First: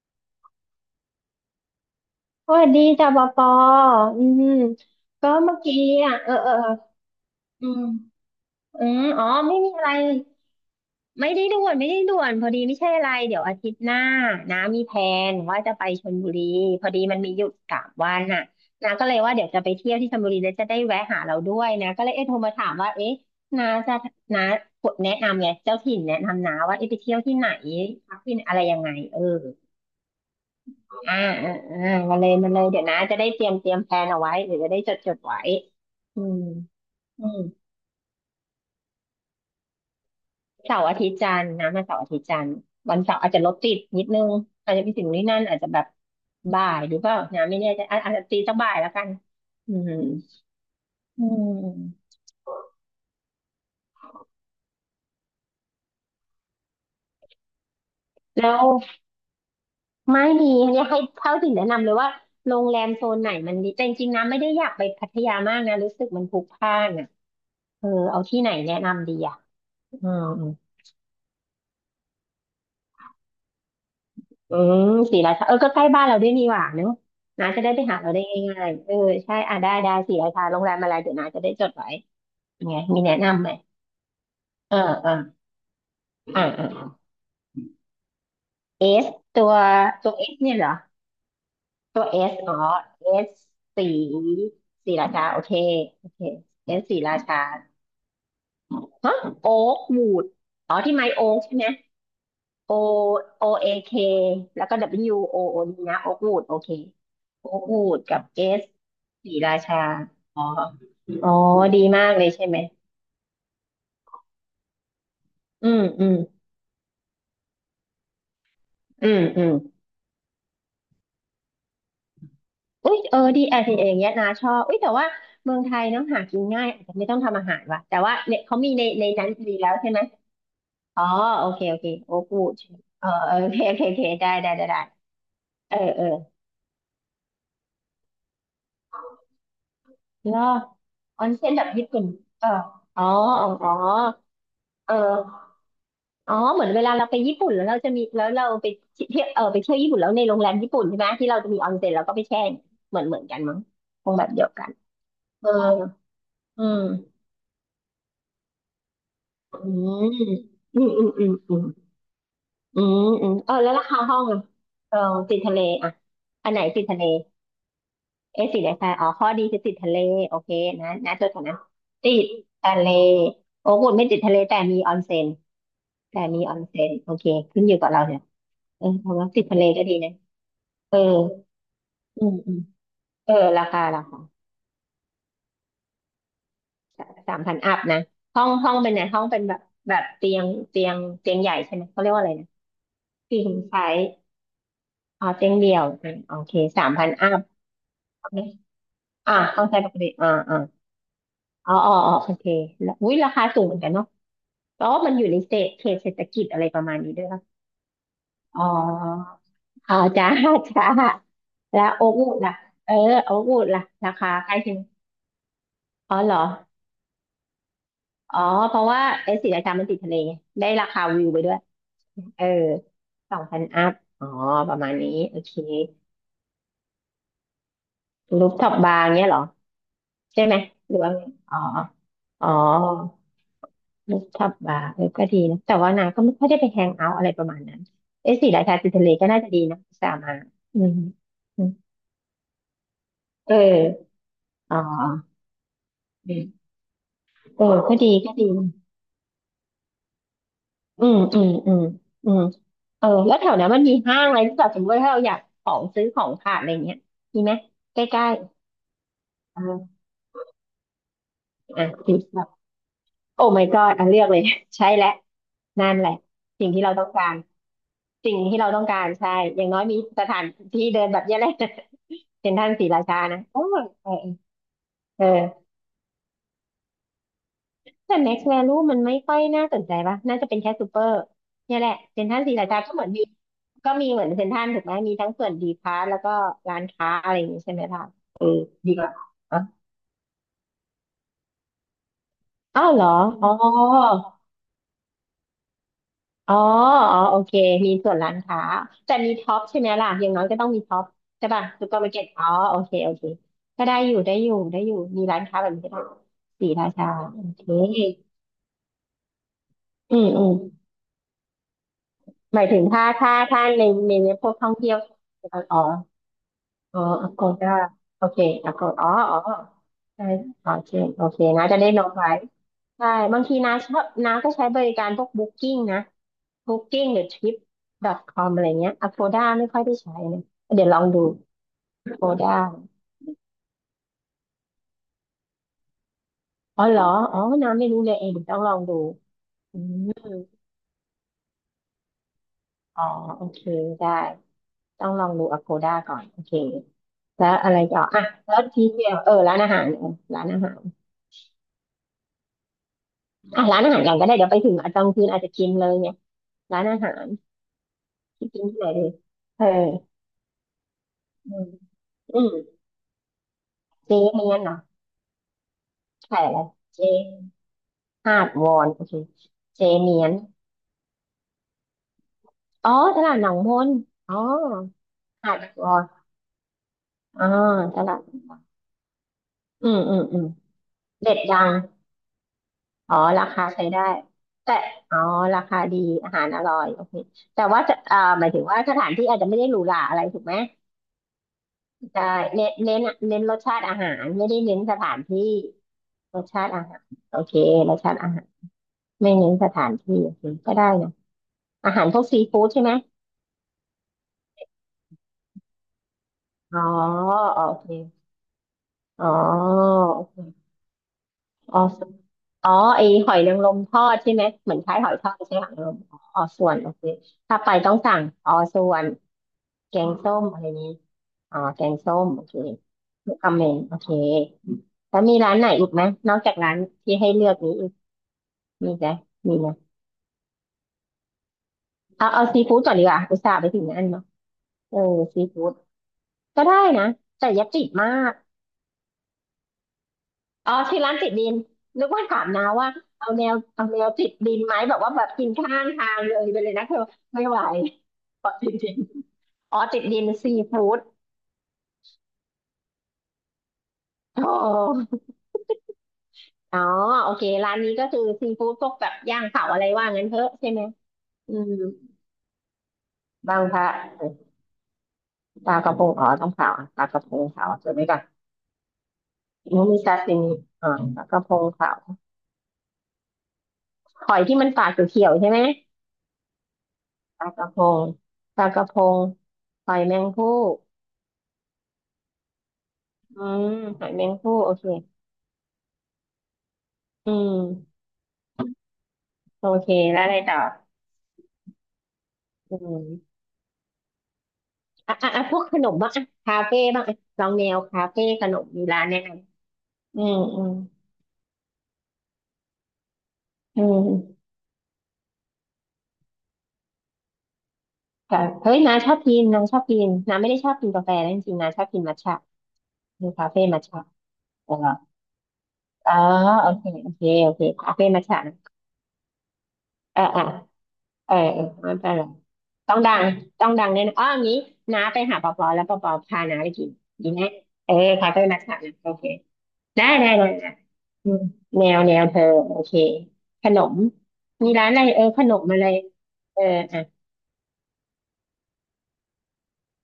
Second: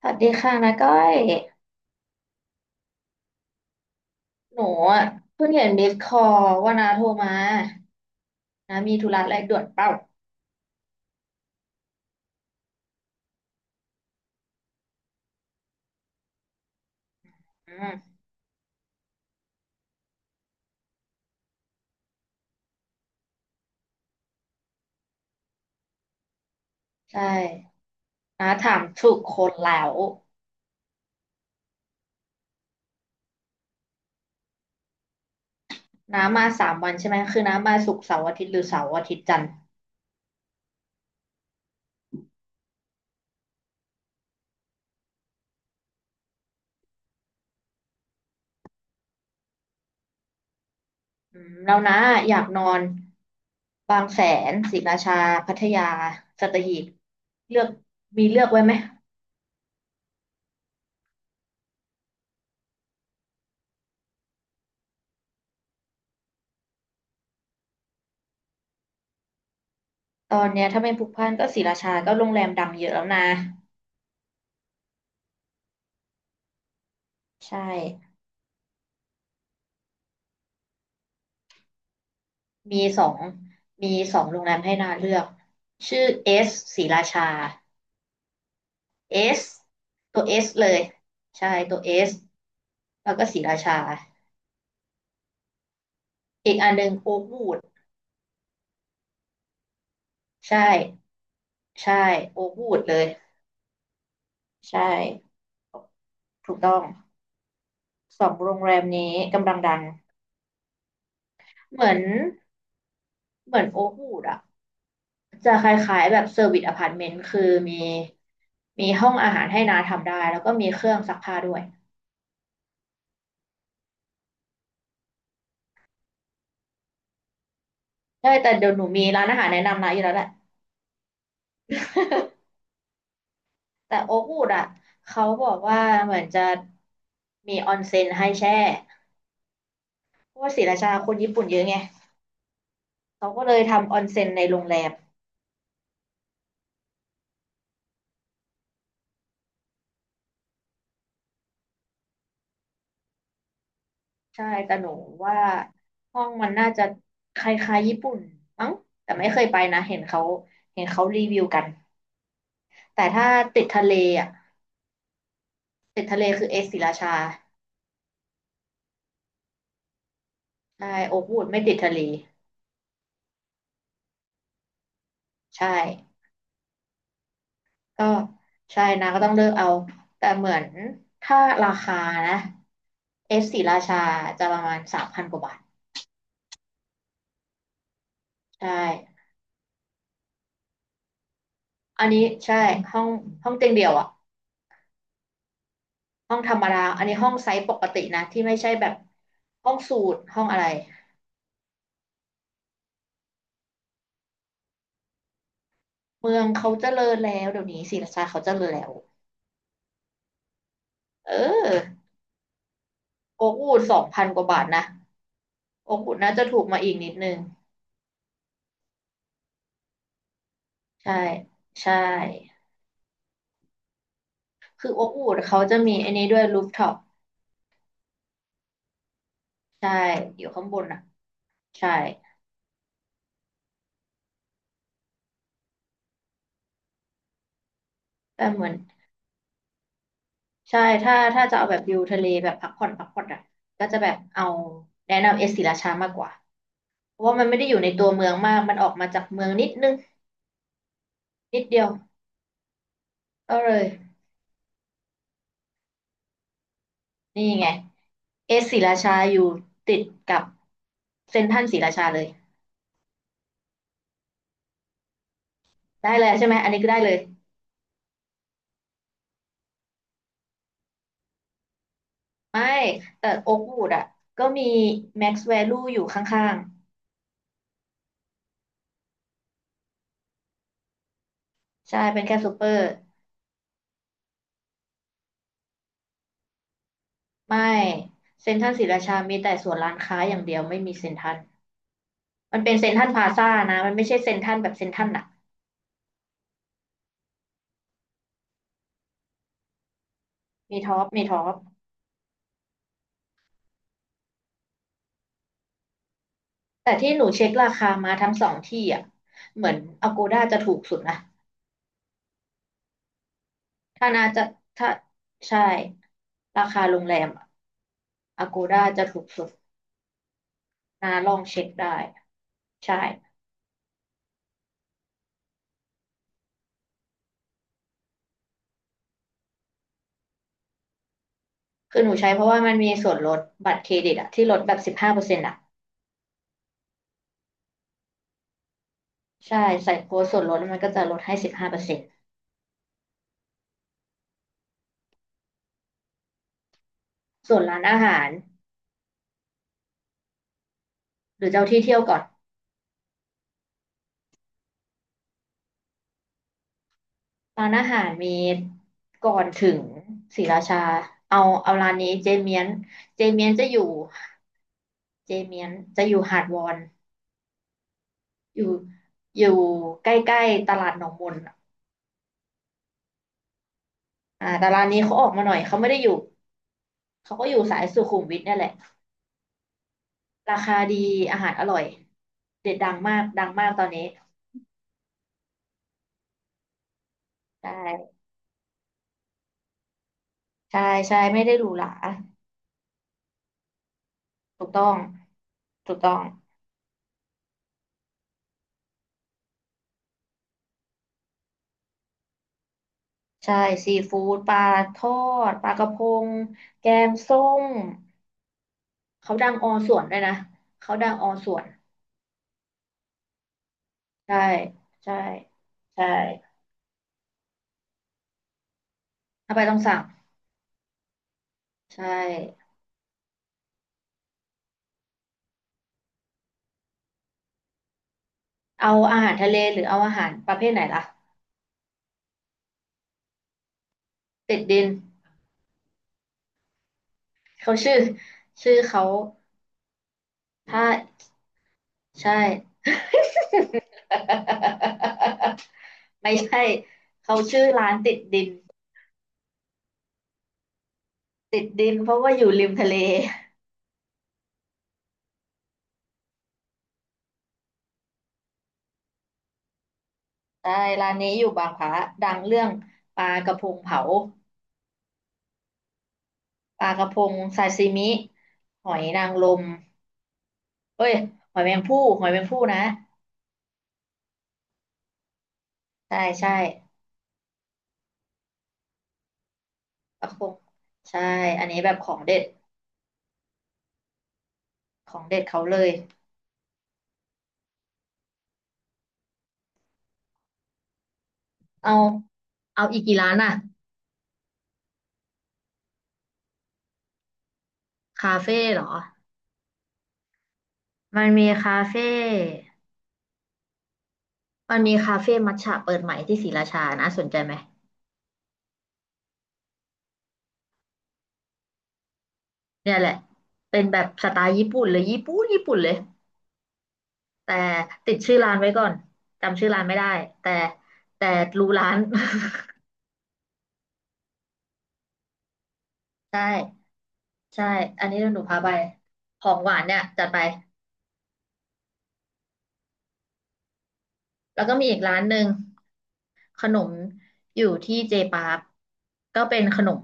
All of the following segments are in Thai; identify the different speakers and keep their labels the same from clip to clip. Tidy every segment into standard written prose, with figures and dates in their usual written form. Speaker 1: สวัสดีค่ะนะก้อย
Speaker 2: สวัสดีจ้าปอปออืม
Speaker 1: หนูอ่ะ
Speaker 2: ก็
Speaker 1: เพิ่ง
Speaker 2: เมื่อ
Speaker 1: เห็น
Speaker 2: กี้
Speaker 1: มิสค
Speaker 2: อ่ะ
Speaker 1: อ
Speaker 2: เออ
Speaker 1: ล
Speaker 2: เออ
Speaker 1: ว่านาโทรมา
Speaker 2: เอออืม
Speaker 1: นะ
Speaker 2: อื
Speaker 1: มี
Speaker 2: ม
Speaker 1: ธุระ
Speaker 2: อ๋อ
Speaker 1: อะไร
Speaker 2: ไม่
Speaker 1: ด่วน
Speaker 2: มี
Speaker 1: เป
Speaker 2: อะ
Speaker 1: ล่า
Speaker 2: ไรไม่ได้ด่วนไม่ได้ด่วนพอดีไม่ใช่อะไรเดี๋ยวอาทิตย์หน้านะมีแพลนว่าจะไปชลบุรีพอดีมันมีหยุด
Speaker 1: อื
Speaker 2: สาม
Speaker 1: ม
Speaker 2: วันน่ะนะก็เลยว่าเดี๋ยวจะไปเที่ยวที่ชลบุรีแล้วจะได้แวะหาเราด้วยนะก็เลยเอ๊ะโทรมาถามว่าเอ๊ะนาจะนากดแนะนำไงเจ้าถิ่นแนะนำนาว่าเอ๊ะไปเที่ยว
Speaker 1: ใช่
Speaker 2: ที่ไหนพักที่ไหน
Speaker 1: นา
Speaker 2: อะไร
Speaker 1: ถา
Speaker 2: ยั
Speaker 1: ม
Speaker 2: งไง
Speaker 1: ถู
Speaker 2: เอ
Speaker 1: ก
Speaker 2: อ
Speaker 1: คนแล้ว
Speaker 2: อ่าอ่าอ่ามาเลยมาเลยเดี๋ยวนะจะได้เตรียมเตรียมแพลนเอาไว้หรือจะได้จดจดไว้อื
Speaker 1: น้า
Speaker 2: ม
Speaker 1: มา3 วันใช่ไหม
Speaker 2: อื
Speaker 1: คื
Speaker 2: ม
Speaker 1: อน้ามาศุกร์เสาร์อาทิตย์หรือเสาร์อาทิตย์จันทร์
Speaker 2: เสาร์อาทิตย์จันทร์นะมาเสาร์อาทิตย์จันทร์วันเสาร์อาจจะรถติดนิดนึงอาจจะไปถึงนี่นั่นอาจจะแบบบ่ายหรือเปล่านะไม่แน่ใจอาจจะตีสักบ่ายแล้วกันอืมอื
Speaker 1: อืมแล้วนา
Speaker 2: ม
Speaker 1: อยากนอนบางแสนศรีราชาพัทยาสัตหีบเลือกมีเลือ
Speaker 2: แล้
Speaker 1: กไว้
Speaker 2: ว
Speaker 1: ไหม
Speaker 2: ไม่มีเนี่ยให้เท่าที่แนะนำเลยว่าโรงแรมโซนไหนมันดีแต่จริงๆนะไม่ได้อยากไปพัทยามากนะรู้สึกมันพลุกพล่านอ่ะเออเอาที่ไหนแนะนำดีอ่ะอืม
Speaker 1: ตอนเนี้ยถ้าไม่ผูกพันก็ศรีราชาก็โรงแรมดังเยอะแล้วนะ
Speaker 2: อืมศรีราชาเออก็ใกล้บ้านเราด้วยนี่หว่าเนอะน้า
Speaker 1: ใช่
Speaker 2: จะได้ไปหาเราได้ง่ายๆเออใช่อ่ะได้ได้ศรีราชาโรงแรมอะไรเดี๋ยวน้าจะได้จดไว้เป็นไง
Speaker 1: มี
Speaker 2: มี
Speaker 1: สอ
Speaker 2: แนะ
Speaker 1: ง
Speaker 2: นำไหม
Speaker 1: มีสองโรงแรมให้
Speaker 2: เออ
Speaker 1: นา
Speaker 2: เออ
Speaker 1: เลือกชื่อเอ
Speaker 2: อ่า
Speaker 1: ส
Speaker 2: อ่า
Speaker 1: ศรีราชาเอ
Speaker 2: ตั
Speaker 1: ส
Speaker 2: วตัว
Speaker 1: ตั
Speaker 2: เอ
Speaker 1: วเอ
Speaker 2: ส
Speaker 1: ส
Speaker 2: เนี่ยเห
Speaker 1: เล
Speaker 2: รอ
Speaker 1: ยใช่ตัวเอ
Speaker 2: ตัว
Speaker 1: ส
Speaker 2: เอสอ๋อเอ
Speaker 1: แล้วก็
Speaker 2: ส
Speaker 1: ศรีราชา
Speaker 2: สีสรีราชาโอเคโอเค
Speaker 1: อีกอั
Speaker 2: เอ
Speaker 1: นห
Speaker 2: ส
Speaker 1: นึ่ง
Speaker 2: สี
Speaker 1: โอ๊
Speaker 2: รา
Speaker 1: ก
Speaker 2: ชา
Speaker 1: วูด
Speaker 2: ฮะโอ๊กวูด
Speaker 1: ใช่
Speaker 2: อ๋อที่ไม้โอ๊กใช่ไหม
Speaker 1: ใช่โอ๊กวู
Speaker 2: โอ
Speaker 1: ดเลย
Speaker 2: โอเอเคแล้วก็
Speaker 1: ใช่
Speaker 2: W O O D นะโอ๊กวูด
Speaker 1: ถู
Speaker 2: โอ
Speaker 1: ก
Speaker 2: เค
Speaker 1: ต้อง
Speaker 2: โอ๊กูดกั
Speaker 1: ส
Speaker 2: บ
Speaker 1: อง
Speaker 2: เก
Speaker 1: โรง
Speaker 2: ส
Speaker 1: แรมนี้
Speaker 2: สี
Speaker 1: กำ
Speaker 2: รา
Speaker 1: ลังดั
Speaker 2: ชา
Speaker 1: ง
Speaker 2: อ๋ออ๋อดี
Speaker 1: เหมือน
Speaker 2: มากเลยใช่ไหม
Speaker 1: เหมือนโอ๊กวูดอะจะค
Speaker 2: อืม
Speaker 1: ล้าย
Speaker 2: อื
Speaker 1: ๆ
Speaker 2: ม
Speaker 1: แบบเซอร์วิสอพาร์ตเมนต์คือมีมีห้
Speaker 2: อื
Speaker 1: อง
Speaker 2: ม
Speaker 1: อา
Speaker 2: อื
Speaker 1: หาร
Speaker 2: ม
Speaker 1: ให้นาทำได้แล้วก็มีเครื่องซักผ้าด้วย
Speaker 2: อุ้ยเออดีแอะไเอย่างเงี้ยนะชอบอุ้ย แต่ว่าเมืองไทยเนาะหากินง่ายอาจจะไม่ต้องทำอาหารว่ะแต่ว่า
Speaker 1: ใช่
Speaker 2: เนี่ย
Speaker 1: แต่
Speaker 2: เขา
Speaker 1: เดี๋
Speaker 2: มี
Speaker 1: ยวห
Speaker 2: ใน
Speaker 1: นูมี
Speaker 2: ใน
Speaker 1: ร้าน
Speaker 2: นั้น
Speaker 1: อาหาร
Speaker 2: ดี
Speaker 1: แนะ
Speaker 2: แล้ว
Speaker 1: นำนา
Speaker 2: ใช่
Speaker 1: อ
Speaker 2: ไหม
Speaker 1: ยู่แล้วแหละ
Speaker 2: อ๋อโอเคโอเคโอ้กูดใช่ไหมเออเออโอเคโอเคโอ
Speaker 1: แต่
Speaker 2: เค
Speaker 1: โอ๊ค
Speaker 2: ได้
Speaker 1: วูด
Speaker 2: ได้
Speaker 1: อ่ะ
Speaker 2: ได้ได้
Speaker 1: เขาบอก
Speaker 2: เออ
Speaker 1: ว่า
Speaker 2: เออ
Speaker 1: เหมือนจะมีออนเซ็นให้แช่เพ
Speaker 2: แล้
Speaker 1: ราะว่า
Speaker 2: ว
Speaker 1: ศรีราชาคน
Speaker 2: ออน
Speaker 1: ญี่ปุ่น
Speaker 2: เซ็น
Speaker 1: เย
Speaker 2: แบ
Speaker 1: อะ
Speaker 2: บ
Speaker 1: ไง
Speaker 2: ญี่ปุ่นเอออ๋อ
Speaker 1: เขาก็
Speaker 2: อ๋อ
Speaker 1: เลย
Speaker 2: อ๋อ
Speaker 1: ทำออนเซ็นในโรงแรม
Speaker 2: เออ อ๋อเหมือนเวลาเราไปญี่ปุ่นแล้วเราจะมีแล้วเราไปเที่ยวเออไปเที่ยวญี่ปุ่นแล้วในโรงแรมญี่ปุ่นใช่ไหมที่เราจะมีออนเซ็นแล้วก็ไปแช่เหมือนกันมั้งคงแบบเดี
Speaker 1: ใช่
Speaker 2: ยวกัน
Speaker 1: แต่หนูว่า
Speaker 2: เออ
Speaker 1: ห้องมัน
Speaker 2: อื
Speaker 1: น่าจะ
Speaker 2: ม
Speaker 1: คล้ายๆญี่ปุ่นมั้งแต่ไม่เคยไป
Speaker 2: อื
Speaker 1: นะเห็น
Speaker 2: ม
Speaker 1: เขา
Speaker 2: อืมอืม
Speaker 1: รี
Speaker 2: อืม
Speaker 1: วิว
Speaker 2: อื
Speaker 1: กัน
Speaker 2: มอืม
Speaker 1: แต่ถ้า
Speaker 2: อืมเออ
Speaker 1: ติด
Speaker 2: แล้ว
Speaker 1: ทะ
Speaker 2: รา
Speaker 1: เล
Speaker 2: คาห้อง
Speaker 1: อ่ะ
Speaker 2: อะเออติดทะเลอ่ะ
Speaker 1: ติดทะเลคือ
Speaker 2: อัน
Speaker 1: เอ
Speaker 2: ไหน
Speaker 1: สศรี
Speaker 2: ติด
Speaker 1: รา
Speaker 2: ทะเล
Speaker 1: ชา
Speaker 2: เอะติดไหนคะอ๋อข้อดีคือติดทะเลโอเค
Speaker 1: ใช่
Speaker 2: นะนะ
Speaker 1: โอ๊
Speaker 2: จ
Speaker 1: ค
Speaker 2: ด
Speaker 1: วู
Speaker 2: ก่อน
Speaker 1: ด
Speaker 2: นะ
Speaker 1: ไม่ติดทะเล
Speaker 2: ติดทะเลโอ้โหไม่ติดทะเลแต่มีออนเซ็น
Speaker 1: ใช่
Speaker 2: แต่มีออนเซ็นโอเคขึ้นอยู่กับเรา
Speaker 1: ก็
Speaker 2: เนี่ยเอ
Speaker 1: ใช่
Speaker 2: อ
Speaker 1: นะ
Speaker 2: เรา
Speaker 1: ก็
Speaker 2: ว่า
Speaker 1: ต้อง
Speaker 2: ติ
Speaker 1: เลื
Speaker 2: ด
Speaker 1: อก
Speaker 2: ทะเล
Speaker 1: เอา
Speaker 2: ก็ดีนะ
Speaker 1: แต่เหมือน
Speaker 2: เออ
Speaker 1: ถ้าราคา
Speaker 2: อื
Speaker 1: นะ
Speaker 2: ม เออ
Speaker 1: เ F สี
Speaker 2: รา
Speaker 1: รา
Speaker 2: คา
Speaker 1: ชา
Speaker 2: ราคา
Speaker 1: จะประมาณ3,000 กว่าบาท
Speaker 2: สามพันอัพนะห้องห้
Speaker 1: ใช่
Speaker 2: องเป็นไงห้องเป็นแบบแบบเตียงเตียงใหญ่ใช่ไหมเขา
Speaker 1: อั
Speaker 2: เรี
Speaker 1: น
Speaker 2: ยก
Speaker 1: นี้
Speaker 2: ว่าอะไรนะ
Speaker 1: ใช่ห้อง
Speaker 2: ที่
Speaker 1: ห้อ
Speaker 2: คุ
Speaker 1: ง
Speaker 2: ณ
Speaker 1: เตียง
Speaker 2: ใช้
Speaker 1: เดี่ยวอ่ะ
Speaker 2: อ๋อเตียงเดียวอ่ะโอ
Speaker 1: ห้องธ
Speaker 2: เค
Speaker 1: รรมดา
Speaker 2: สาม
Speaker 1: อัน
Speaker 2: พัน
Speaker 1: นี้ห้
Speaker 2: อั
Speaker 1: อง
Speaker 2: พ
Speaker 1: ไซส์ปกตินะที่ไม่ใช่แบบ
Speaker 2: อ่าห้อง
Speaker 1: ห้อง
Speaker 2: ใช้ป
Speaker 1: สู
Speaker 2: กติ
Speaker 1: ท
Speaker 2: อ่า
Speaker 1: ห้อง
Speaker 2: อ่า
Speaker 1: อะไร
Speaker 2: อ๋ออ๋ออ๋อโอเคแล้วอุ้ยราคาสูงเหมือนกันเนาะเพราะว่ามันอยู่ในเขตเศรษฐ
Speaker 1: เมื
Speaker 2: กิ
Speaker 1: อ
Speaker 2: จ
Speaker 1: ง
Speaker 2: อะไร
Speaker 1: เขา
Speaker 2: ประ
Speaker 1: เจ
Speaker 2: มาณ
Speaker 1: ริ
Speaker 2: นี้
Speaker 1: ญ
Speaker 2: ด้วย
Speaker 1: แล้
Speaker 2: ปะ
Speaker 1: วเดี๋ยวนี้ศรีราชาเขาเจ
Speaker 2: อ๋อ
Speaker 1: ริญแล้ว
Speaker 2: อ๋อจ้า จ้า
Speaker 1: เอ
Speaker 2: แล้ว
Speaker 1: อ
Speaker 2: โอ๊กวูดล่ะเออโอ๊ก
Speaker 1: โอ๊ก
Speaker 2: วูด
Speaker 1: วูด
Speaker 2: ล่ะ
Speaker 1: สอง
Speaker 2: รา
Speaker 1: พัน
Speaker 2: คา
Speaker 1: กว่า
Speaker 2: ใกล้
Speaker 1: บาท
Speaker 2: เคียง
Speaker 1: นะโอ๊กวู
Speaker 2: อ๋
Speaker 1: ด
Speaker 2: อ
Speaker 1: น่า
Speaker 2: เหรอ
Speaker 1: จะถูกมาอีกนิดนึง
Speaker 2: อ๋อเพราะว่าไอ้ศรีราชามันติดทะเลไงได้ราคา
Speaker 1: ใช่
Speaker 2: วิวไปด้วย
Speaker 1: ใช่
Speaker 2: เออสองพันอัพ อ๋อประมา
Speaker 1: คือ
Speaker 2: ณ
Speaker 1: โอ๊
Speaker 2: นี้
Speaker 1: กวู
Speaker 2: โอ
Speaker 1: ด
Speaker 2: เค
Speaker 1: เขาจะมีอันนี้ด้วยรูฟท็อป
Speaker 2: รูฟท็อปบาร์เงี้ยเหรอ
Speaker 1: ใช่อ
Speaker 2: ใช่
Speaker 1: ยู่
Speaker 2: ไหม
Speaker 1: ข้างบน
Speaker 2: หรื
Speaker 1: อ่ะ
Speaker 2: อว่าไงอ๋อ
Speaker 1: ใช่
Speaker 2: อ๋อ รูฟท็อปบาร์เออก็ดีนะ แต่ว่านาก็ไม่ค่อยได้ไปแฮงเอาท์อะไรประมาณนั้นเอะ
Speaker 1: แต่
Speaker 2: ศรี
Speaker 1: เห
Speaker 2: รา
Speaker 1: มือน
Speaker 2: ชาติดทะเลก็น่าจะดีนะ สามา
Speaker 1: ใช่
Speaker 2: อืม
Speaker 1: ถ้าถ้าจะ
Speaker 2: อื
Speaker 1: เอา
Speaker 2: ม
Speaker 1: แบบวิวทะเลแบบพักผ่อนพักผ่อนอ่ะ
Speaker 2: เ
Speaker 1: ก็จะแบ
Speaker 2: ออ
Speaker 1: บเอา
Speaker 2: อ๋อ
Speaker 1: แนะนำเอสศรีราชามากกว่า
Speaker 2: อืม
Speaker 1: เพราะว่ามันไม่
Speaker 2: เอ
Speaker 1: ได้อ
Speaker 2: อ
Speaker 1: ยู่ใน
Speaker 2: ก็
Speaker 1: ตัว
Speaker 2: ดี
Speaker 1: เมื
Speaker 2: ก็
Speaker 1: อง
Speaker 2: ดี
Speaker 1: มากมันออกมาจากเมืองนิดนึง
Speaker 2: อืมอืม
Speaker 1: นิด
Speaker 2: อื
Speaker 1: เดี
Speaker 2: ม
Speaker 1: ยว
Speaker 2: อืมเออ แล้วแถ
Speaker 1: ก็
Speaker 2: วนั้
Speaker 1: เล
Speaker 2: นมัน
Speaker 1: ย
Speaker 2: มีห้างอะไรที่แบบสมมติว่าถ้าเราอยากของซื้อของขาดอะไรเงี้ยมี
Speaker 1: นี่
Speaker 2: ไหม
Speaker 1: ไง
Speaker 2: ใกล้
Speaker 1: เอสศรีราชาอยู่
Speaker 2: ๆเอ
Speaker 1: ติ
Speaker 2: อ
Speaker 1: ดกับเซ็นทรัลศรี
Speaker 2: อ่
Speaker 1: ราชาเลย
Speaker 2: ะ โอ้ my god อันเลือกเลย ใช่แล้วนั่นแห
Speaker 1: ได้
Speaker 2: ละ
Speaker 1: เลยใช่ไหม
Speaker 2: สิ่
Speaker 1: อั
Speaker 2: ง
Speaker 1: นนี้
Speaker 2: ที่
Speaker 1: ก็
Speaker 2: เรา
Speaker 1: ได้
Speaker 2: ต้อ
Speaker 1: เล
Speaker 2: ง
Speaker 1: ย
Speaker 2: การสิ่งที่เราต้องการใช่อย่างน้อยมีสถานที่เดินแบบเนี้ยแหละ เซ็นท
Speaker 1: ไม่
Speaker 2: รัลศรีราชา
Speaker 1: แต่
Speaker 2: นะ
Speaker 1: โอ๊ก
Speaker 2: โอ้
Speaker 1: วูดอ่ะ
Speaker 2: เออ
Speaker 1: ก็มี Max
Speaker 2: เออ
Speaker 1: Value อยู่ข้าง
Speaker 2: แต่ next value มันไม่ค่อยน่าสนใจปะน่าจะเป็นแค่ซูเปอร์เนี่ยแห
Speaker 1: ๆ
Speaker 2: ละ
Speaker 1: ใช่เป็
Speaker 2: เซ็
Speaker 1: น
Speaker 2: นท
Speaker 1: แค่
Speaker 2: รัลศ
Speaker 1: ซู
Speaker 2: รี
Speaker 1: เป
Speaker 2: รา
Speaker 1: อ
Speaker 2: ชา
Speaker 1: ร์
Speaker 2: ก็เหมือนมีก็มีเหมือนเซ็นทรัลถูกไหมมีทั้งส่วนดีพาร์ทแล้วก็ร้านค้าอะไรอย่าง
Speaker 1: ไม่
Speaker 2: งี้ใช่ไหมล่ะ
Speaker 1: เซ็นทรัลศรี
Speaker 2: ดี
Speaker 1: รา
Speaker 2: กว่า
Speaker 1: ชามีแต่
Speaker 2: อ๋
Speaker 1: สวนร้านค้าอย่างเดียวไม่มีเซ็นทรัล มันเป็น
Speaker 2: อา
Speaker 1: เซ็
Speaker 2: ว
Speaker 1: นท
Speaker 2: เหร
Speaker 1: รัล
Speaker 2: อ
Speaker 1: พลา
Speaker 2: อ๋
Speaker 1: ซ่า
Speaker 2: อ
Speaker 1: นะมันไม่ใช่เซ็นทรัลแบบเซ็นทรัลอะ
Speaker 2: อ๋ออ๋อโอเค มีส่วนร้านค้า แต่มีท็อปใช่ไหมล่ะ อย่างน้อยก็ต้อง
Speaker 1: มี
Speaker 2: มี
Speaker 1: ท็
Speaker 2: ท็
Speaker 1: อ
Speaker 2: อ
Speaker 1: ป
Speaker 2: ป
Speaker 1: มีท็อ
Speaker 2: ใช่
Speaker 1: ป
Speaker 2: ป่ะซูเปอร์มาร์เก็ตอ๋อโอเคโอเคก็ได้อยู่มีร้านค้าแบบนี้ก็ได้สีรา
Speaker 1: แต่
Speaker 2: ชา
Speaker 1: ที่หนู
Speaker 2: โอ
Speaker 1: เช็ค
Speaker 2: เค
Speaker 1: ราคามาทั้งสองที่อะเหมือนอ
Speaker 2: อื
Speaker 1: โก
Speaker 2: ม
Speaker 1: ด้า
Speaker 2: อืม
Speaker 1: จะถูกสุดนะ
Speaker 2: หมายถึงถ้าใน
Speaker 1: ถ้านา
Speaker 2: ใน
Speaker 1: จะ
Speaker 2: พวกท่อง
Speaker 1: ถ้า
Speaker 2: เที่ยว
Speaker 1: ใช่
Speaker 2: อ๋อ
Speaker 1: ราคาโร
Speaker 2: อ๋อ
Speaker 1: งแรมอะ
Speaker 2: Agoda โอเค
Speaker 1: Agoda
Speaker 2: Agoda
Speaker 1: จะ
Speaker 2: อ๋อ
Speaker 1: ถูก
Speaker 2: อ๋อ
Speaker 1: สุด
Speaker 2: ใช่โอเค
Speaker 1: นา
Speaker 2: โอ
Speaker 1: ลอ
Speaker 2: เค
Speaker 1: งเช็
Speaker 2: นะ
Speaker 1: ค
Speaker 2: จะได้
Speaker 1: ได้
Speaker 2: โน้ตไว้
Speaker 1: ใช่
Speaker 2: ใช่บางทีนะชอบนะก็ใช้บริการพวก Booking นะ Booking หรือ Trip.com อทคอมอะไรเงี้ย Agoda ไม่ค่อยได้ใช้นะเดี๋ยวลองดู
Speaker 1: คือหนูใช้เพ
Speaker 2: Agoda
Speaker 1: ราะว่ามันมีส่วนลดบัตรเครดิตอะที่ลดแบบสิบห้าเปอร์เซ็นต์อะ
Speaker 2: อ๋อเหรออ๋อน้ำไม่รู้เลยเองเดี๋ยวต้องลองดู
Speaker 1: ใช่
Speaker 2: อื
Speaker 1: ใส่โค้ด
Speaker 2: ม
Speaker 1: ส่วนลดแล้วมันก็จะลดให้สิบห้าเปอร์เซ็นต์
Speaker 2: อ๋อโอเคได้ต้องลองดู Agoda ก่อนโอเคแล้
Speaker 1: ส่
Speaker 2: ว
Speaker 1: วน
Speaker 2: อะไร
Speaker 1: ร้านอา
Speaker 2: ต่อ
Speaker 1: หา
Speaker 2: อ่ะ
Speaker 1: ร
Speaker 2: แล้วทีเดียวเออร้านอาหารเออร้านอาหาร
Speaker 1: หรือเจ้าที่เที่ยวก่อน
Speaker 2: อ่ะร้านอาหารกันก็ได้เดี๋ยวไปถึงอาจจองคืนอาจจะกินเลยเนี่ยร้านอาหาร
Speaker 1: ร้านอาหารมี
Speaker 2: ที่กินที่ไหนดี
Speaker 1: ก่อน
Speaker 2: เออ
Speaker 1: ถึงศรีราชาเอา
Speaker 2: อืม
Speaker 1: เอาร้านนี้เจ
Speaker 2: อืม
Speaker 1: เมียนเจเมียนจะอยู่
Speaker 2: เจเมียนเหรอ
Speaker 1: เจเมียนจะอยู่
Speaker 2: ใช่
Speaker 1: หาดว
Speaker 2: แล้ว
Speaker 1: อน
Speaker 2: เจหาด
Speaker 1: อยู่
Speaker 2: วอนโอเค
Speaker 1: อยู่
Speaker 2: เจ
Speaker 1: ใก
Speaker 2: เมียน
Speaker 1: ล้ๆตลาดหนองมนอะ
Speaker 2: อ๋อตลาดหนองมนอ๋อ
Speaker 1: แต่ร้านนี้เขาออกมาหน่
Speaker 2: หา
Speaker 1: อย
Speaker 2: ด
Speaker 1: เขา
Speaker 2: ว
Speaker 1: ไม่
Speaker 2: อ
Speaker 1: ได้
Speaker 2: น
Speaker 1: อยู่เขา
Speaker 2: อ๋
Speaker 1: ก็
Speaker 2: อ
Speaker 1: อยู่สาย
Speaker 2: ต
Speaker 1: สุ
Speaker 2: ลา
Speaker 1: ขุ
Speaker 2: ด
Speaker 1: ม
Speaker 2: หน
Speaker 1: วิ
Speaker 2: อ
Speaker 1: ท
Speaker 2: ง
Speaker 1: เนี่
Speaker 2: ม
Speaker 1: ย
Speaker 2: น
Speaker 1: แหละ
Speaker 2: อืมอืมอืม
Speaker 1: ราคาดี
Speaker 2: เด็ด
Speaker 1: อาหาร
Speaker 2: ดั
Speaker 1: อ
Speaker 2: ง
Speaker 1: ร่อยเด็ดดัง
Speaker 2: อ๋
Speaker 1: มา
Speaker 2: อ
Speaker 1: กดั
Speaker 2: รา
Speaker 1: ง
Speaker 2: คา
Speaker 1: มากตอ
Speaker 2: ใช้
Speaker 1: นนี้
Speaker 2: ได้แต่อ๋อราคาดีอาหารอร่อยโอเคแต่ว่าจะ
Speaker 1: ใช่
Speaker 2: อ่าหมายถึงว่าสถานที่อาจจะไม่ได้หรูหราอะไรถูกไหม
Speaker 1: ใช่ใช่ไม่ได้หรูหรา
Speaker 2: ใช่เน้นเน้นเน้นรสชาติอาหารไม่ได้
Speaker 1: ถูก
Speaker 2: เน้น
Speaker 1: ต้อ
Speaker 2: ส
Speaker 1: ง
Speaker 2: ถานที่
Speaker 1: ถูกต้อง
Speaker 2: รสชาติอาหารโอเครสชาติอาหารไม่เน้นสถานที่โอเคก็ได้นะอาหารพวกซีฟู้ดใช่ไหม
Speaker 1: ใช่ซีฟู้ดปลาทอดปลากระพง
Speaker 2: อ๋อ
Speaker 1: แกงส้
Speaker 2: โอ
Speaker 1: ม
Speaker 2: เคอ๋อ
Speaker 1: เขาดังอส่วนด้ว
Speaker 2: โอ
Speaker 1: ยนะ
Speaker 2: เค
Speaker 1: เขาดังออส่วน
Speaker 2: อ๋ออ๋อไอหอยนางรมทอดใช่
Speaker 1: ใช่
Speaker 2: ไหมเหมือนคล้ายหอ
Speaker 1: ใช่
Speaker 2: ยทอดใช่ไหมหอยนางรม
Speaker 1: ใช
Speaker 2: อ๋ออ๋อ
Speaker 1: ่
Speaker 2: ส่วนโอเคถ้าไปต้องสั่งอ๋อส่วน
Speaker 1: ถ้าไปต้อง
Speaker 2: แก
Speaker 1: สั่ง
Speaker 2: งส้มอะไรนี้อ๋อแกง
Speaker 1: ใช่
Speaker 2: ส้มโอเคทุกคอมเมนต์โอเคแล้วมีร้านไหนอีกไหมนอกจากร้านที่ให้เลือกนี้อีก
Speaker 1: เอา
Speaker 2: มีไหม
Speaker 1: อาหารทะ
Speaker 2: มี
Speaker 1: เล
Speaker 2: ไหม
Speaker 1: หรือเอาอาหารประเภทไหนล่ะ
Speaker 2: เอาเอาซีฟู้ดก่อนดีกว่าอุตส่าห์ไปถึงนั่นเนาะ
Speaker 1: ติดดิน
Speaker 2: เออซีฟู้ด ก็ได้นะแต่อย่า
Speaker 1: เขา
Speaker 2: ติด
Speaker 1: ชื่อ
Speaker 2: มาก
Speaker 1: ชื่อเขา
Speaker 2: อ๋อ
Speaker 1: ถ้า
Speaker 2: ที่ร้านติดดินนึกว่า
Speaker 1: ใช
Speaker 2: ถามนะ
Speaker 1: ่
Speaker 2: ว่าเอาแนวเอาแนวติดดินไหมแบบว่าแบบกินข้างทาง
Speaker 1: ไม่
Speaker 2: เลยไป
Speaker 1: ใช่
Speaker 2: เลยนะเธอ
Speaker 1: เขา
Speaker 2: ไม่ไหว
Speaker 1: ชื่อร้านติดดิ
Speaker 2: ข
Speaker 1: น
Speaker 2: อติดดินอ๋อติดดินซีฟู้ด
Speaker 1: ติดดินเพราะว่าอยู่ริมทะเล
Speaker 2: อ๋ออ๋อโอเคร้านนี้ก็คือซีฟู้ดพวกแบบย่างเผาอะไรว่างั้นเถอะใช่
Speaker 1: ใช่
Speaker 2: ไหม
Speaker 1: ร้านนี้อยู่
Speaker 2: อื
Speaker 1: บาง
Speaker 2: ม
Speaker 1: พระดังเรื่องปลากระ
Speaker 2: บา
Speaker 1: พ
Speaker 2: งพ
Speaker 1: ง
Speaker 2: ระ
Speaker 1: เผา
Speaker 2: เออปลากระพงอ๋อต้องเผา
Speaker 1: ป
Speaker 2: อ่ะ
Speaker 1: ลา
Speaker 2: ป
Speaker 1: ก
Speaker 2: ลา
Speaker 1: ระพ
Speaker 2: กระพ
Speaker 1: ง
Speaker 2: ง
Speaker 1: ซา
Speaker 2: เผา
Speaker 1: ซิ
Speaker 2: เจอไหม
Speaker 1: มิ
Speaker 2: ก่อน
Speaker 1: หอยนางรม
Speaker 2: มันมีซาซิมิอ๋อ
Speaker 1: เอ้ย
Speaker 2: ปลากระพ
Speaker 1: หอย
Speaker 2: ง
Speaker 1: แมง
Speaker 2: เผา
Speaker 1: ภู่หอยแมงภู่นะ
Speaker 2: หอยที่มันปากเขียวๆใช่ไหม
Speaker 1: ใช่ใช่
Speaker 2: ปลากระพงปลากระพงหอยแม
Speaker 1: ป
Speaker 2: ง
Speaker 1: ลาโค
Speaker 2: ภู่
Speaker 1: งใช่อันนี้แบบของเด็ด
Speaker 2: อืมหอยแมงภู่โอเค
Speaker 1: ของเด็ดเขาเลย
Speaker 2: อืมโอเคแล้วอะไรต่อ
Speaker 1: เอา
Speaker 2: อื
Speaker 1: เอาอีก
Speaker 2: ม
Speaker 1: กี่ร้านอะ
Speaker 2: อ่ะอ่ะอ่ะพวกขนมบ้างอ่ะคาเฟ่บ้างอ่ะลองแนวคาเฟ่
Speaker 1: คา
Speaker 2: ขน
Speaker 1: เฟ่
Speaker 2: ม
Speaker 1: เหร
Speaker 2: มี
Speaker 1: อ
Speaker 2: ร้านแนะนำอืมอืม
Speaker 1: มันมีคาเฟ่
Speaker 2: อืม
Speaker 1: มัทฉะเปิดใหม่ที่ศรีราชานะสนใจไหม
Speaker 2: แต่เฮ้ยน้าชอบกินน้าชอบกินน้าไม่ได้ชอบกินกาแฟนะจริงๆน้าชอบกินมัทฉะ
Speaker 1: เนี่ยแหละ
Speaker 2: มีคาเฟ่
Speaker 1: เป็
Speaker 2: มัท
Speaker 1: นแบ
Speaker 2: ฉะ
Speaker 1: บสไตล์ญี่
Speaker 2: เออ
Speaker 1: ปุ่นเลยญี่ปุ่นญี่ปุ่นเลย
Speaker 2: เออโอเคโอเคโอ
Speaker 1: แต่
Speaker 2: เคคาเฟ่
Speaker 1: ติด
Speaker 2: มัท
Speaker 1: ชื่อ
Speaker 2: ฉะ
Speaker 1: ร้านไว้
Speaker 2: นะ
Speaker 1: ก่อนจำชื่อร้านไม่ได้
Speaker 2: เออเออ
Speaker 1: แต่แต่
Speaker 2: เออเออ
Speaker 1: รู้ร้า
Speaker 2: ไม่
Speaker 1: น
Speaker 2: เป็นไรต้องดังต้องดังแน่นอนอ้ออย่างนี้น้าไปหาปอปอแล้วปอปอ พา
Speaker 1: ใช่
Speaker 2: น้าไปกินดีไหม
Speaker 1: ใช่
Speaker 2: เออ
Speaker 1: อันนี้เดี๋
Speaker 2: คา
Speaker 1: ยวหนู
Speaker 2: เฟ่นนั
Speaker 1: พา
Speaker 2: ก
Speaker 1: ไป
Speaker 2: ขัตนะโอเค
Speaker 1: ของหวานเนี่ย
Speaker 2: ได้
Speaker 1: จั
Speaker 2: ได้
Speaker 1: ดไป
Speaker 2: ได้ได้อืมแนวแนวเธอโอเคขนม
Speaker 1: แล้ว
Speaker 2: มี
Speaker 1: ก็มี
Speaker 2: ร้านอะ
Speaker 1: อี
Speaker 2: ไร
Speaker 1: กร้า
Speaker 2: เอ
Speaker 1: น
Speaker 2: อ
Speaker 1: ห
Speaker 2: ข
Speaker 1: นึ่ง
Speaker 2: นมอะไรเอ
Speaker 1: ข
Speaker 2: อ
Speaker 1: นม
Speaker 2: อ่ะ
Speaker 1: อยู่ที่เจปาร์คก็เป็นขนม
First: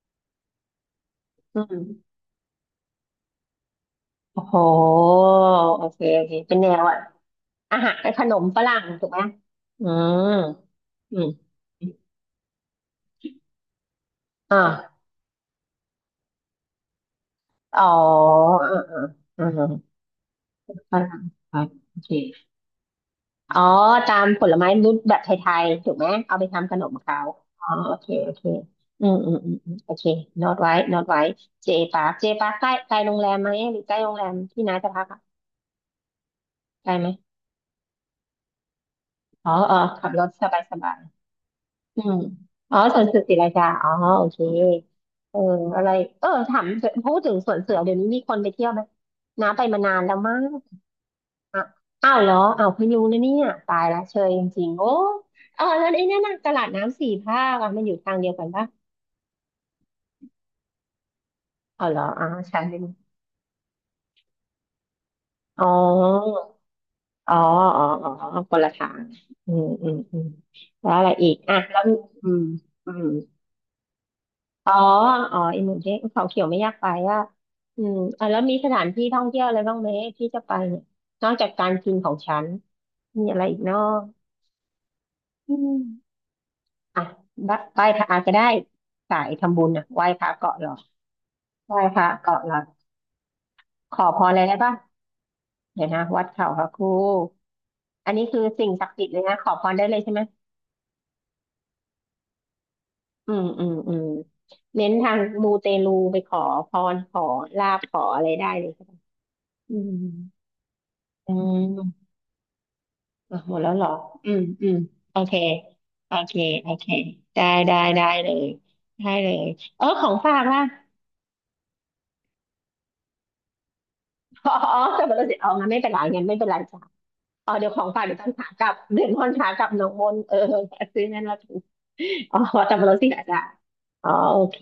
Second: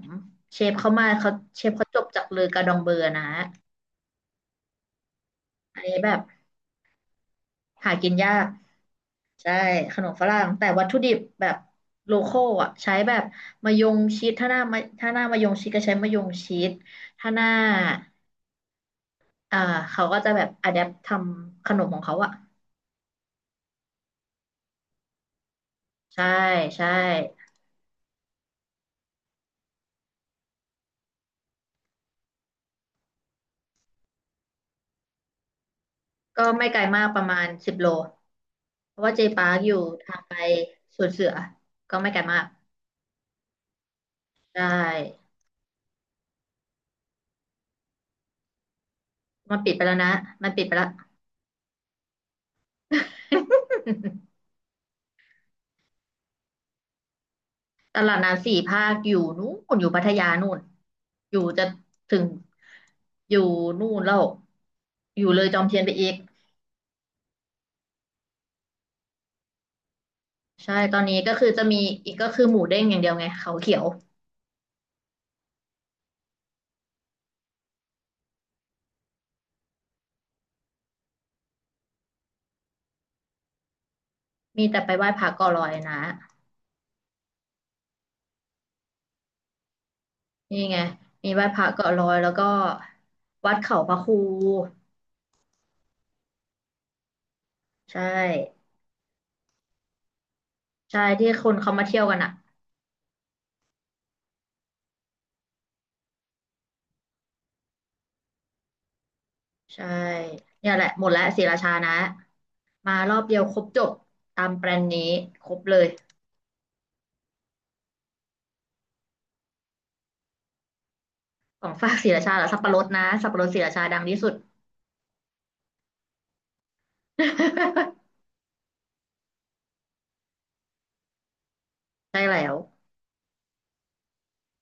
Speaker 1: เชฟเขามา
Speaker 2: อื
Speaker 1: เชฟเขาจบ
Speaker 2: ม
Speaker 1: จากเลอกาดองเบอร์นะ
Speaker 2: โอ้โห
Speaker 1: อัน
Speaker 2: โอ
Speaker 1: นี้
Speaker 2: เค
Speaker 1: แบบ
Speaker 2: โอเคเป็นแนวอ่ะอา
Speaker 1: หา
Speaker 2: หา
Speaker 1: กิ
Speaker 2: ร
Speaker 1: น
Speaker 2: ข
Speaker 1: ยา
Speaker 2: นม
Speaker 1: ก
Speaker 2: ฝรั่งถูกไหม
Speaker 1: ใช่
Speaker 2: อื
Speaker 1: ขนมฝ
Speaker 2: ม
Speaker 1: รั่งแต่วัตถุดิ
Speaker 2: อื
Speaker 1: บ
Speaker 2: ม
Speaker 1: แบบโลคอลอ่ะใช้แบบมะยงชิด
Speaker 2: อ่า
Speaker 1: ถ้าหน้ามะยงชิดก็ใช้มะยงชิดถ้าหน้า
Speaker 2: อ๋ออ่าอ่า
Speaker 1: อ่า
Speaker 2: อ่า
Speaker 1: เขาก็จะแบบอะแดป
Speaker 2: ฝ
Speaker 1: ท
Speaker 2: รั่ง
Speaker 1: ำขนมข
Speaker 2: โอ
Speaker 1: อง
Speaker 2: เค
Speaker 1: เขาอ่ะ
Speaker 2: อ๋อตามผลไม้รูปแบบไทยๆถูกไหม
Speaker 1: ใช่
Speaker 2: เอาไปทำขน
Speaker 1: ใช่
Speaker 2: มเขาอ๋อโอเคโอเคอืมอืมอืมอืมโอเคโน้ตไว้โน้ตไว้เจปาร์คเจปาร์คใกล้ใกล้โรงแรมไหมหรือใกล้โรงแรมที่น้าจะพักอะ
Speaker 1: ก็ไม่ไกล
Speaker 2: ใกล้
Speaker 1: มา
Speaker 2: ไห
Speaker 1: ก
Speaker 2: ม
Speaker 1: ประมาณ10 โลเพราะว่าเจปา
Speaker 2: อ๋อ
Speaker 1: ร์คอ
Speaker 2: อ๋
Speaker 1: ยู่
Speaker 2: อขับ
Speaker 1: ทาง
Speaker 2: รถ
Speaker 1: ไป
Speaker 2: สบายสบา
Speaker 1: ส
Speaker 2: ย
Speaker 1: วนเสือก็
Speaker 2: อื
Speaker 1: ไม่
Speaker 2: ม
Speaker 1: ไกลมาก
Speaker 2: อ๋อสวนเสือศรีราชาอ๋อโอเค
Speaker 1: ใช่
Speaker 2: เอออะไรเออถามพูดถึงสวนเสือเดี๋ยวนี้มีคนไปเที่ยวไหมน้า
Speaker 1: มัน
Speaker 2: ไป
Speaker 1: ปิด
Speaker 2: มา
Speaker 1: ไปแล้
Speaker 2: นา
Speaker 1: ว
Speaker 2: น
Speaker 1: นะ
Speaker 2: แล้วมั้ง
Speaker 1: มันปิดไปแล้ว
Speaker 2: อ่ะอ้าวเหรออ้าวพยุงนะเนี่ยตายละ เชยจริงๆโอ้เออแล้วไอ้นั่นน่ะตลาดน้ำสี่ภาคอ่ะมันอยู่
Speaker 1: ต
Speaker 2: ทา
Speaker 1: ลาด
Speaker 2: งเดียวกั
Speaker 1: น้ำ
Speaker 2: น
Speaker 1: สี่
Speaker 2: ปะ
Speaker 1: ภาคอยู่นู่นอยู่พัทยานู่นอยู่จะ
Speaker 2: อ๋อเหรอ
Speaker 1: ถึ
Speaker 2: อ๋
Speaker 1: ง
Speaker 2: อใช่ไหม
Speaker 1: อยู่นู่นแล้วอยู่เลยจอ
Speaker 2: อ๋
Speaker 1: ม
Speaker 2: อ
Speaker 1: เทียนไปอีก
Speaker 2: อ๋ออ๋ออ๋อคนละทางอืมอืมอืม
Speaker 1: ใช่
Speaker 2: แล้ว
Speaker 1: ตอน
Speaker 2: อะไร
Speaker 1: นี้
Speaker 2: อี
Speaker 1: ก็
Speaker 2: ก
Speaker 1: คือ
Speaker 2: อ่ะ
Speaker 1: จะมี
Speaker 2: แล้วมี
Speaker 1: อีกก็
Speaker 2: อื
Speaker 1: คื
Speaker 2: ม
Speaker 1: อหมูเด้ง
Speaker 2: อื
Speaker 1: อย่าง
Speaker 2: ม
Speaker 1: เดียวไงเขาเขียว
Speaker 2: อ๋ออ๋ออีหมูเด้งเขาเขียวไม่อยากไปอ่ะอืมอ่ะแล้วมีสถานที่ท่องเที่ยวอะไรบ้างไหมที่จะไปเนี่ยนอกจากการกินของฉันมีอะไรอีกเนาะ
Speaker 1: มีแต่ไปไหว้พระเกาะ
Speaker 2: อื
Speaker 1: ลอย
Speaker 2: ม
Speaker 1: นะ
Speaker 2: อ่ะบดไหว้พระก็ได้สายทำบุญอ่ะไหว้พระเกาะ
Speaker 1: นี่
Speaker 2: หลอ
Speaker 1: ไง
Speaker 2: ด
Speaker 1: มีไหว้พระ
Speaker 2: ไหว้
Speaker 1: เกาะ
Speaker 2: พ
Speaker 1: ลอ
Speaker 2: ระ
Speaker 1: ยแล้ว
Speaker 2: เกาะ
Speaker 1: ก็
Speaker 2: หลอด
Speaker 1: วัดเขาพ
Speaker 2: ข
Speaker 1: ระ
Speaker 2: อ
Speaker 1: ครู
Speaker 2: พรอะไรได้บ้างเดี๋ยวนะวัดเขาพระครู
Speaker 1: ใช่
Speaker 2: อันนี้คือสิ่งศักดิ์สิทธิ์เลยนะขอพรได้เลยใช่ไหม
Speaker 1: ใช่ที่คนเขามาเที่ยวกันอ่ะ
Speaker 2: อืมอืมอืมเน้นทางมูเตลูไปขอพรขอลาภขออะไรได้เลยใช่ไหมอื
Speaker 1: ใช่
Speaker 2: ม
Speaker 1: เนี่ยแหละหมดแล้ว
Speaker 2: อื
Speaker 1: ศรีราชานะ
Speaker 2: ม
Speaker 1: มารอบเดี
Speaker 2: อ่ะ
Speaker 1: ยว
Speaker 2: ห
Speaker 1: ค
Speaker 2: ม
Speaker 1: ร
Speaker 2: ด
Speaker 1: บ
Speaker 2: แล้ว
Speaker 1: จ
Speaker 2: เหรอ
Speaker 1: บ
Speaker 2: อื
Speaker 1: ตา
Speaker 2: ม
Speaker 1: มแบ
Speaker 2: อื
Speaker 1: ร
Speaker 2: ม
Speaker 1: นด์นี้
Speaker 2: โอเค
Speaker 1: ครบเลย
Speaker 2: โอเคโอเคได้ได้ได้เลยได้เลยเออของฝากล่ะ
Speaker 1: ของฝากศรีราชาเหรอสับปะรดนะสับปะรดศรีราชาดังที่สุด
Speaker 2: อ๋ออ๋อแต่มันเราสิเอางั้นไม่เป็นไรงั้นไม่เป็นไรจ้ะ อ๋อเดี๋ยวของฝากเดี๋ยวต อนขากลับเดี๋ยวตอนขากลับหน้องมนเออซื้อนั่นแล้วกัน
Speaker 1: ได้
Speaker 2: อ๋
Speaker 1: แล้
Speaker 2: อ
Speaker 1: ว
Speaker 2: สับปะรดที่ไหนอ่ะอ๋อโอเค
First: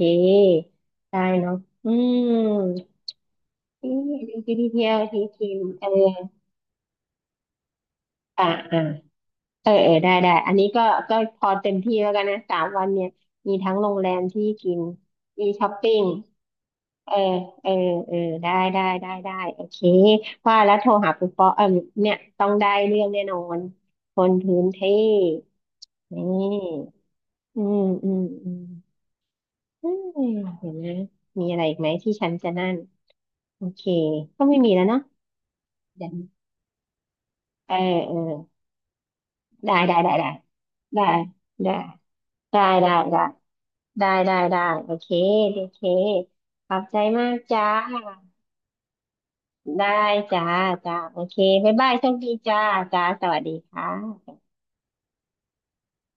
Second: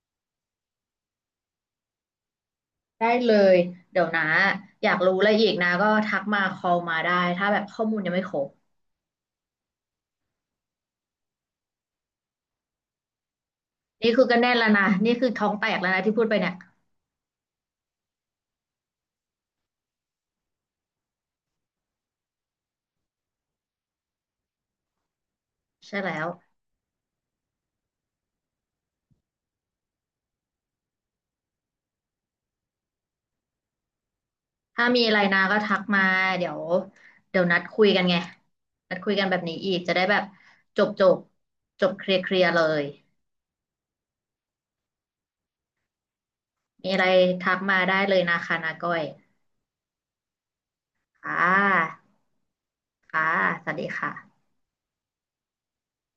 Speaker 2: ได้เนาะอืม
Speaker 1: ได้เลย
Speaker 2: นี่
Speaker 1: เดี๋ยวนะ
Speaker 2: ดีดี
Speaker 1: อ
Speaker 2: เที่
Speaker 1: ยา
Speaker 2: ย
Speaker 1: ก
Speaker 2: ว
Speaker 1: รู้
Speaker 2: ที่
Speaker 1: อะไรอี
Speaker 2: คิ
Speaker 1: ก
Speaker 2: ม
Speaker 1: นะ
Speaker 2: เอ
Speaker 1: ก็
Speaker 2: อ
Speaker 1: ทักมาคอลมาได้ถ้าแบบข้อมูลยังไม่คร
Speaker 2: อ่า
Speaker 1: บ
Speaker 2: อ่าเออเออได้ได้อันนี้ก็ก็พอเต็มที่แล้วกันนะ3 วันเนี่ยมีทั้งโรงแร
Speaker 1: นี่
Speaker 2: ม
Speaker 1: คือก็
Speaker 2: ที่
Speaker 1: แน่นแล้ว
Speaker 2: กิน
Speaker 1: นะนี่คือ
Speaker 2: มี
Speaker 1: ท้อง
Speaker 2: ช้
Speaker 1: แต
Speaker 2: อป
Speaker 1: กแล้ว
Speaker 2: ปิ้
Speaker 1: นะ
Speaker 2: ง
Speaker 1: ที่พูดไปเนี่ย
Speaker 2: เออเออเออได้ได้ได้ได้โอเคว่าแล้วโทรหาปุ๊ปปอเออเนี่ยต้องได้เรื่องแน่นอนคนพื้นที่
Speaker 1: ใช่แล้
Speaker 2: นี่
Speaker 1: ว
Speaker 2: อืมอืมอืมเฮ้ยเห็นนะมมีอะไรอีกไหมที่ฉันจะนั่นโอเคก็ไม่มีแล้ว
Speaker 1: ถ้ามี
Speaker 2: เนาะ
Speaker 1: อะไรนะก็ทักมา
Speaker 2: เดี๋ยว
Speaker 1: เดี๋ยวเดี๋ยวนัด
Speaker 2: เออ
Speaker 1: คุยกัน
Speaker 2: เอ
Speaker 1: ไง
Speaker 2: อ
Speaker 1: นัดคุยกันแบบนี้อี
Speaker 2: ได้
Speaker 1: กจะ
Speaker 2: ได้
Speaker 1: ได้
Speaker 2: ได้
Speaker 1: แบบ
Speaker 2: ได้
Speaker 1: จบจ
Speaker 2: ได้
Speaker 1: บ
Speaker 2: ได้
Speaker 1: จบเคลียร์เคลียร์เล
Speaker 2: ได้
Speaker 1: ย
Speaker 2: ได้ได้ได้ได้ได้โอเคโอเคขอบ
Speaker 1: มี
Speaker 2: ใจ
Speaker 1: อะไร
Speaker 2: มาก
Speaker 1: ทัก
Speaker 2: จ้า
Speaker 1: มาได้เลยนะคะนาก้อย
Speaker 2: ได้จ้าจ้าโอ
Speaker 1: ค่
Speaker 2: เคบ๊ายบายโช
Speaker 1: ะ
Speaker 2: คดีจ้าจ้า
Speaker 1: ค่ะ
Speaker 2: สวัสดี
Speaker 1: สวัส
Speaker 2: ค่
Speaker 1: ดี
Speaker 2: ะ
Speaker 1: ค่ะ